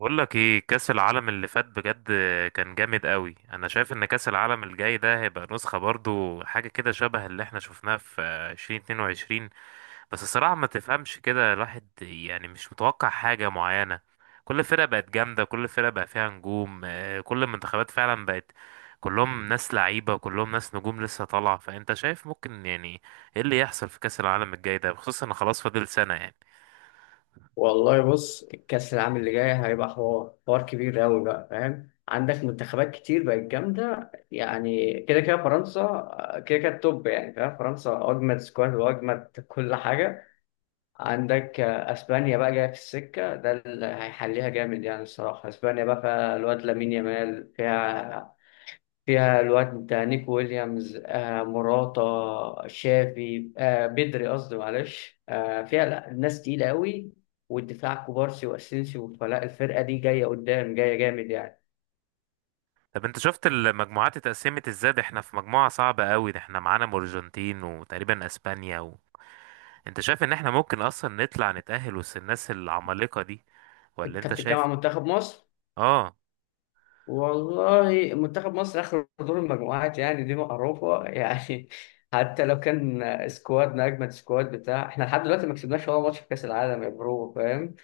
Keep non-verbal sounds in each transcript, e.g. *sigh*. بقول لك ايه، كأس العالم اللي فات بجد كان جامد قوي. انا شايف ان كأس العالم الجاي ده هيبقى نسخة برضو حاجة كده شبه اللي احنا شفناها في 2022. بس الصراحة ما تفهمش، كده الواحد يعني مش متوقع حاجة معينة. كل فرقة بقت جامدة، كل فرقة بقى فيها نجوم، كل المنتخبات فعلا بقت كلهم ناس لعيبة، كلهم ناس نجوم لسه طالعة. فانت شايف ممكن يعني ايه اللي يحصل في كأس العالم الجاي ده، خصوصا ان خلاص فاضل سنة يعني. والله بص الكأس العام اللي جاي هيبقى حوار كبير أوي بقى فاهم. عندك منتخبات كتير بقت جامدة يعني كده كده فرنسا، كده كده التوب يعني فاهم. فرنسا أجمد سكواد وأجمد كل حاجة. عندك أسبانيا بقى جاية في السكة، ده اللي هيحليها جامد يعني الصراحة. أسبانيا بقى فيها الواد لامين يامال، فيها الواد نيك ويليامز مراتا شافي بدري، قصدي معلش. فيها لا ناس تقيلة قوي، والدفاع كوبارسي واسينسيو، فلا الفرقة دي جاية قدام جاية جامد يعني. طب انت شفت المجموعات اتقسمت ازاي؟ ده احنا في مجموعة صعبة قوي، ده احنا معانا الارجنتين وتقريبا اسبانيا و... انت شايف ان احنا ممكن اصلا نطلع نتأهل وسط الناس العمالقة دي ولا انت انت بتتكلم شايف؟ عن منتخب مصر. اه. والله منتخب مصر اخر دور المجموعات، يعني دي معروفة يعني *laughs* حتى لو كان سكوادنا اجمد سكواد بتاع احنا، لحد دلوقتي ما كسبناش ولا ماتش في كاس العالم يا برو فاهم.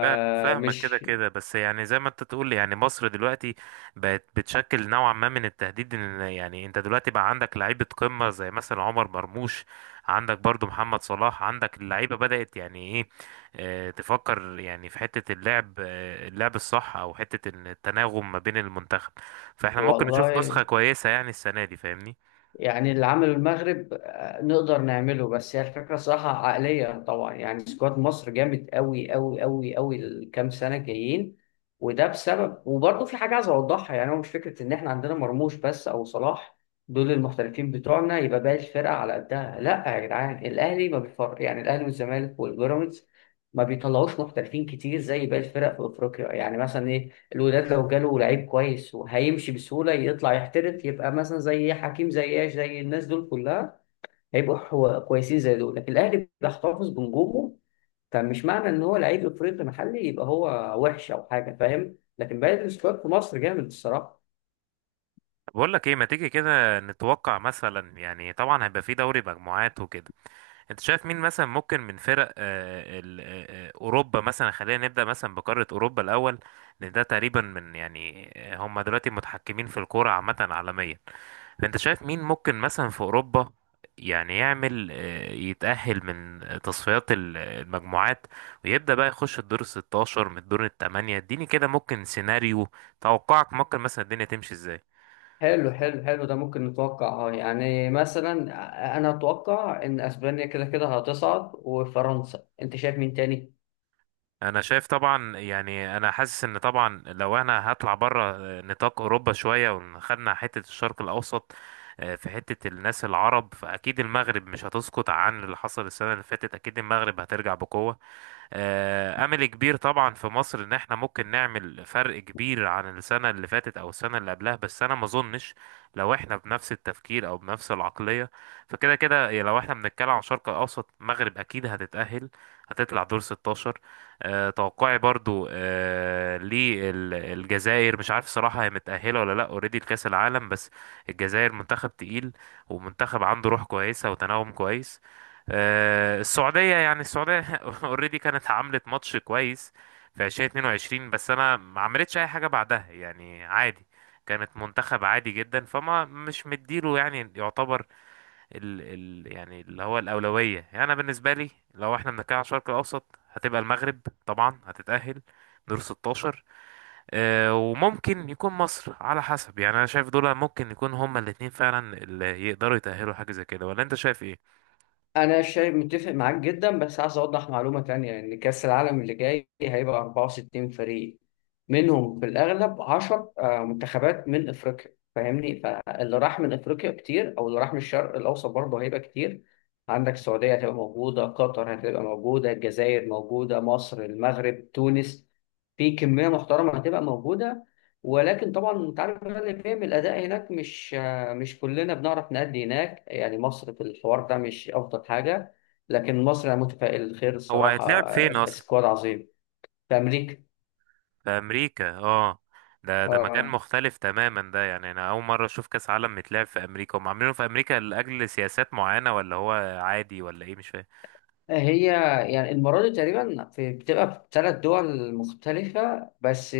فا- فاهمك كده كده، بس يعني زي ما انت تقول يعني مصر دلوقتي بقت بتشكل نوعا ما من التهديد، ان يعني انت دلوقتي بقى عندك لعيبة قمة زي مثلا عمر مرموش، عندك برضو محمد صلاح، عندك اللعيبة بدأت يعني ايه، اه تفكر يعني في حتة اللعب، اللعب الصح، او حتة ان التناغم ما بين المنتخب. فاحنا ممكن نشوف نسخة والله كويسة يعني السنة دي، فاهمني. يعني اللي عمله المغرب، نقدر نعمله. بس هي الفكرة صراحة عقلية. طبعا يعني سكواد مصر جامد قوي قوي قوي قوي الكام سنة جايين. وده بسبب، وبرضه في حاجة عايز أوضحها. يعني هو مش فكرة إن إحنا عندنا مرموش بس أو صلاح، دول المحترفين بتوعنا، يبقى باقي الفرقة على قدها. لا يا جدعان، الأهلي ما بيفرق يعني. الأهلي والزمالك والبيراميدز ما بيطلعوش محترفين كتير زي باقي الفرق في أفريقيا. يعني مثلا إيه، الوداد لو جاله لعيب كويس وهيمشي بسهولة يطلع يحترف، يبقى مثلا زي حكيم زي ايش زي الناس دول كلها هيبقوا كويسين زي دول. لكن الأهلي بيحتفظ بنجومه. فمش معنى إن هو لعيب إفريقي محلي يبقى هو وحش أو حاجة فاهم. لكن باقي السكواد في مصر جامد الصراحة. بقول لك ايه، ما تيجي كده نتوقع مثلا، يعني طبعا هيبقى في دوري مجموعات وكده. انت شايف مين مثلا ممكن من فرق، اوروبا مثلا؟ خلينا نبدا مثلا بقاره اوروبا الاول، لان ده تقريبا من يعني، هم دلوقتي متحكمين في الكوره عامه عالميا. فانت شايف مين ممكن مثلا في اوروبا يعني يعمل، يتاهل من تصفيات المجموعات، ويبدا بقى يخش الدور ال 16 من الدور الثمانيه. اديني كده ممكن سيناريو توقعك، ممكن مثلا الدنيا تمشي ازاي. حلو حلو حلو، ده ممكن نتوقع اه يعني. مثلا أنا أتوقع إن أسبانيا كده كده هتصعد وفرنسا. أنت شايف مين تاني؟ انا شايف طبعا يعني، انا حاسس ان طبعا لو انا هطلع بره نطاق اوروبا شويه وخدنا حته الشرق الاوسط، في حته الناس العرب، فاكيد المغرب مش هتسقط عن اللي حصل السنه اللي فاتت، اكيد المغرب هترجع بقوه. امل كبير طبعا في مصر ان احنا ممكن نعمل فرق كبير عن السنه اللي فاتت او السنه اللي قبلها، بس انا ما اظنش لو احنا بنفس التفكير او بنفس العقليه. فكده كده، يا لو احنا بنتكلم عن شرق الاوسط، المغرب اكيد هتتاهل هتطلع دور 16. توقعي برضو للجزائر. مش عارف صراحه هي متاهله ولا لا اوريدي لكاس العالم، بس الجزائر منتخب تقيل، ومنتخب عنده روح كويسه وتناغم كويس. السعودية، يعني السعودية *laughs* اوريدي كانت عملت ماتش كويس في 2022، بس انا ما عملتش اي حاجة بعدها يعني عادي، كانت منتخب عادي جدا. فما مش مديله يعني، يعتبر ال يعني اللي هو الأولوية. يعني انا بالنسبة لي لو احنا بنتكلم على الشرق الاوسط، هتبقى المغرب طبعا هتتأهل دور 16، وممكن يكون مصر على حسب. يعني انا شايف دول ممكن يكون هما الاتنين فعلا اللي يقدروا يتأهلوا، حاجة زي كده. ولا انت شايف ايه؟ انا شايف متفق معاك جدا. بس عايز اوضح معلومه تانية، ان كاس العالم اللي جاي هيبقى 64 فريق، منهم في الاغلب 10 منتخبات من افريقيا فاهمني. فاللي راح من افريقيا كتير او اللي راح من الشرق الاوسط برضه هيبقى كتير. عندك السعوديه هتبقى موجوده، قطر هتبقى موجوده، الجزائر موجوده، مصر، المغرب، تونس، في كميه محترمه هتبقى موجوده. ولكن طبعا انت عارف بقى اللي بيعمل الاداء هناك، مش كلنا بنعرف نأدي هناك يعني. مصر في الحوار ده مش أفضل حاجة، لكن مصر أنا متفائل خير هو الصراحة. هيتلعب فين؟ سكواد عظيم. في أمريكا. في امريكا؟ اه. ده مكان آه، مختلف تماما، ده يعني انا اول مره اشوف كاس عالم متلعب في امريكا. هم عاملينه في امريكا لاجل سياسات معينه، ولا هو عادي ولا ايه، مش فاهم. هي يعني المرة دي تقريبا في بتبقى في ثلاث دول مختلفة بس.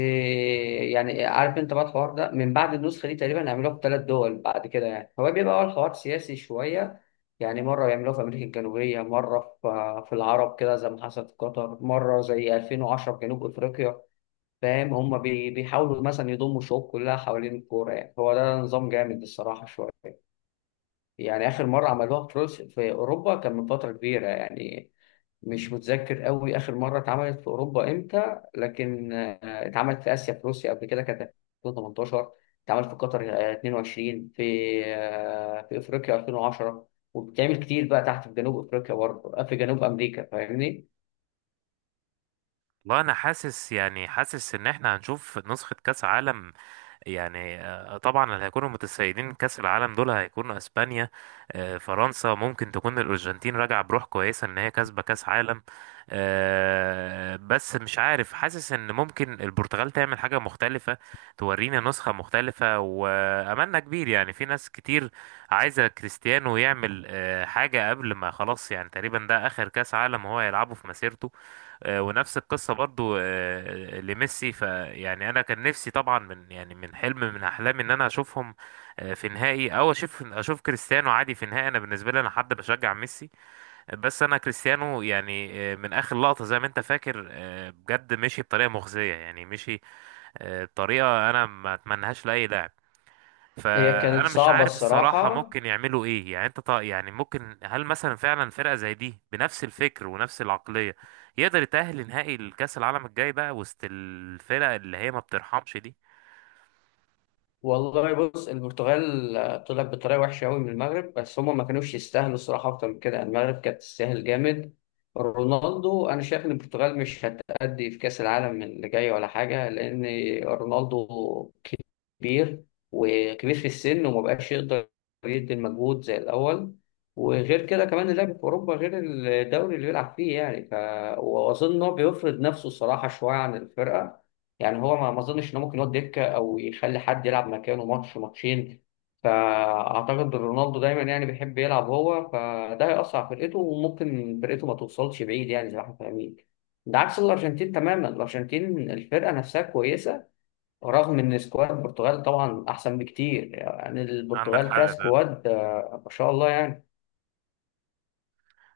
يعني عارف أنت بقى الحوار ده من بعد النسخة دي تقريبا هيعملوها في ثلاث دول بعد كده. يعني هو بيبقى أول حوار سياسي شوية. يعني مرة يعملوها في أمريكا الجنوبية، مرة في في العرب كده زي ما حصل في قطر، مرة زي 2010 في جنوب أفريقيا فاهم. هم بيحاولوا مثلا يضموا الشعوب كلها حوالين الكورة. يعني هو ده نظام جامد الصراحة شوية. يعني آخر مرة عملوها في روسيا في أوروبا كان من فترة كبيرة يعني. مش متذكر قوي آخر مرة اتعملت في أوروبا إمتى، لكن اتعملت في آسيا، في روسيا قبل كده كانت 2018. اتعملت في قطر 22، في في أفريقيا 2010. وبتعمل كتير بقى تحت في جنوب أفريقيا برضه، في جنوب أمريكا فاهمني. والله انا حاسس يعني حاسس ان احنا هنشوف نسخه كاس عالم، يعني طبعا اللي هيكونوا متسيدين كأس العالم دول هيكونوا اسبانيا، فرنسا. ممكن تكون الارجنتين راجعه بروح كويسه ان هي كسبه كأس عالم. بس مش عارف، حاسس ان ممكن البرتغال تعمل حاجه مختلفه، تورينا نسخه مختلفه. واملنا كبير يعني في ناس كتير عايزه كريستيانو يعمل حاجه قبل ما خلاص، يعني تقريبا ده اخر كأس عالم هو هيلعبه في مسيرته. ونفس القصة برضو لميسي. فيعني أنا كان نفسي طبعا من يعني من حلم من أحلامي إن أنا أشوفهم في نهائي، أو أشوف كريستيانو عادي في نهائي. أنا بالنسبة لي أنا حد بشجع ميسي، بس أنا كريستيانو يعني من آخر لقطة زي ما أنت فاكر، بجد مشي بطريقة مخزية، يعني مشي بطريقة أنا ما أتمنهاش لأي لاعب. هي كانت فانا مش صعبة عارف الصراحه الصراحة. ممكن يعملوا ايه، يعني انت يعني ممكن، هل مثلا فعلا فرقه زي دي بنفس الفكر ونفس العقليه يقدر يتاهل لنهائي الكاس العالم الجاي بقى وسط الفرق اللي هي ما بترحمش دي؟ والله بص، البرتغال طلعت بطريقه وحشه قوي من المغرب، بس هم ما كانوش يستاهلوا الصراحه اكتر من كده يعني. المغرب كانت تستاهل جامد. رونالدو، انا شايف ان البرتغال مش هتأدي في كاس العالم اللي جاي ولا حاجه، لان رونالدو كبير، وكبير في السن، وما بقاش يقدر يدي المجهود زي الأول. وغير كده كمان اللعب في أوروبا غير الدوري اللي بيلعب فيه يعني وأظن إن هو بيفرض نفسه الصراحة شوية عن الفرقة. يعني هو ما أظنش إنه ممكن يقعد دكة أو يخلي حد يلعب مكانه ماتش ماتشين. فأعتقد رونالدو دايما يعني بيحب يلعب هو، فده هيأثر على فرقته وممكن فرقته ما توصلش بعيد يعني زي ما احنا فاهمين. ده عكس الأرجنتين تماما. الأرجنتين الفرقة نفسها كويسة، رغم ان سكواد البرتغال طبعا احسن بكتير. يعني عندك حق البرتغال فيها فعلا. سكواد، ما شاء الله يعني.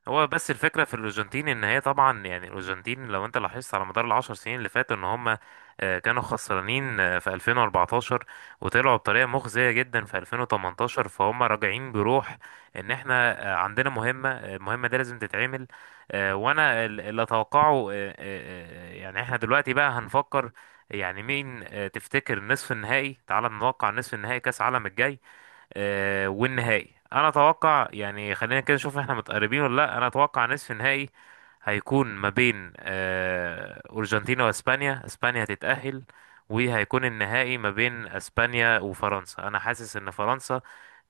هو بس الفكرة في الأرجنتين إن هي طبعا يعني الأرجنتين، لو أنت لاحظت على مدار الـ 10 سنين اللي فاتوا إن هما كانوا خسرانين في 2014، وطلعوا بطريقة مخزية جدا في 2018. فهم راجعين بروح إن إحنا عندنا مهمة، المهمة دي لازم تتعمل. وأنا اللي أتوقعه، يعني إحنا دلوقتي بقى هنفكر يعني مين، تفتكر نصف النهائي؟ تعال نتوقع نصف النهائي كأس العالم الجاي والنهائي. انا اتوقع يعني، خلينا كده نشوف احنا متقربين ولا لا. انا اتوقع نصف النهائي هيكون ما بين ارجنتينا واسبانيا. اسبانيا هتتأهل، وهيكون النهائي ما بين اسبانيا وفرنسا. انا حاسس ان فرنسا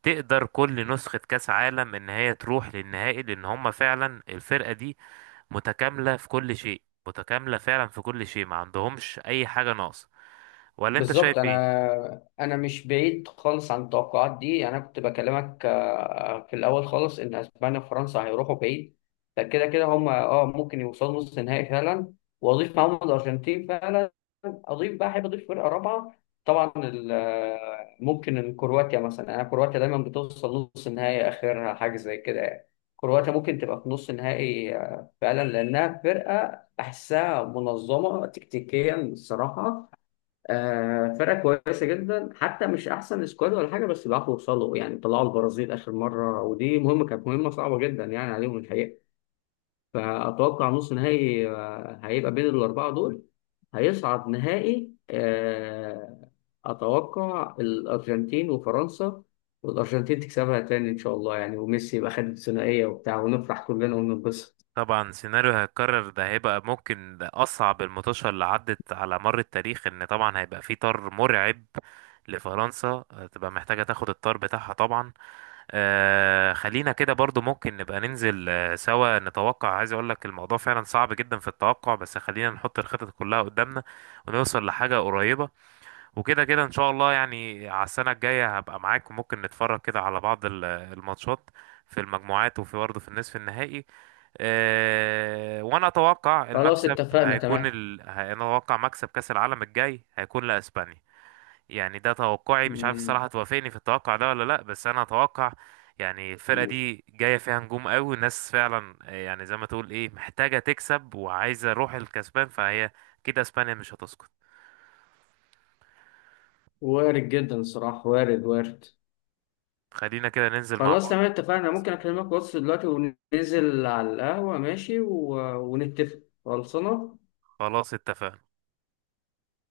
تقدر كل نسخة كأس عالم ان هي تروح للنهائي، لان هم فعلا الفرقة دي متكاملة في كل شيء، متكاملة فعلا في كل شيء، ما عندهمش اي حاجة ناقصة. ولا انت شايف بالظبط، ايه؟ انا مش بعيد خالص عن التوقعات دي. يعني انا كنت بكلمك في الاول خالص ان اسبانيا وفرنسا هيروحوا بعيد. فكده كده هم اه ممكن يوصلوا نص نهائي فعلا. واضيف معاهم الارجنتين فعلا. اضيف بقى، احب اضيف فرقه رابعه. طبعا ممكن إن كرواتيا مثلا. انا كرواتيا دايما بتوصل نص نهائي اخرها حاجه زي كده يعني. كرواتيا ممكن تبقى في نص نهائي فعلا، لانها فرقه بحسها منظمه تكتيكيا الصراحه. فرقة كويسة جدا، حتى مش أحسن سكواد ولا حاجة، بس بيعرفوا يوصلوا يعني. طلعوا البرازيل آخر مرة، ودي مهمة، كانت مهمة صعبة جدا يعني عليهم الحقيقة. فأتوقع نص نهائي هيبقى بين الأربعة دول. هيصعد نهائي، أتوقع الأرجنتين وفرنسا. والأرجنتين تكسبها تاني إن شاء الله يعني، وميسي يبقى خد الثنائية وبتاع، ونفرح كلنا وننبسط. طبعا سيناريو هيتكرر ده هيبقى ممكن ده أصعب المطاشة اللي عدت على مر التاريخ. إن طبعا هيبقى في طار مرعب لفرنسا، تبقى محتاجة تاخد الطار بتاعها طبعا. آه، خلينا كده برضو ممكن نبقى ننزل سوا نتوقع. عايز أقولك الموضوع فعلا صعب جدا في التوقع، بس خلينا نحط الخطط كلها قدامنا ونوصل لحاجة قريبة. وكده كده ان شاء الله يعني، على السنه الجايه هبقى معاك وممكن نتفرج كده على بعض الماتشات في المجموعات، وفي برضه في النصف النهائي. وانا اتوقع خلاص المكسب اتفقنا هيكون تمام. انا اتوقع مكسب كاس العالم الجاي هيكون لاسبانيا. يعني ده توقعي، مش عارف مم. الصراحه توافقني في التوقع ده ولا لا، بس انا اتوقع يعني الفرقه دي جايه فيها نجوم قوي. الناس فعلا يعني زي ما تقول ايه، محتاجه تكسب وعايزه روح الكسبان، فهي كده اسبانيا مش هتسقط. وارد جدا الصراحة، وارد وارد. خلينا كده ننزل مع خلاص بعض. تمام اتفقنا. ممكن اكلمك واتس دلوقتي وننزل على القهوة ماشي ونتفق. خلصنا. خلاص اتفقنا.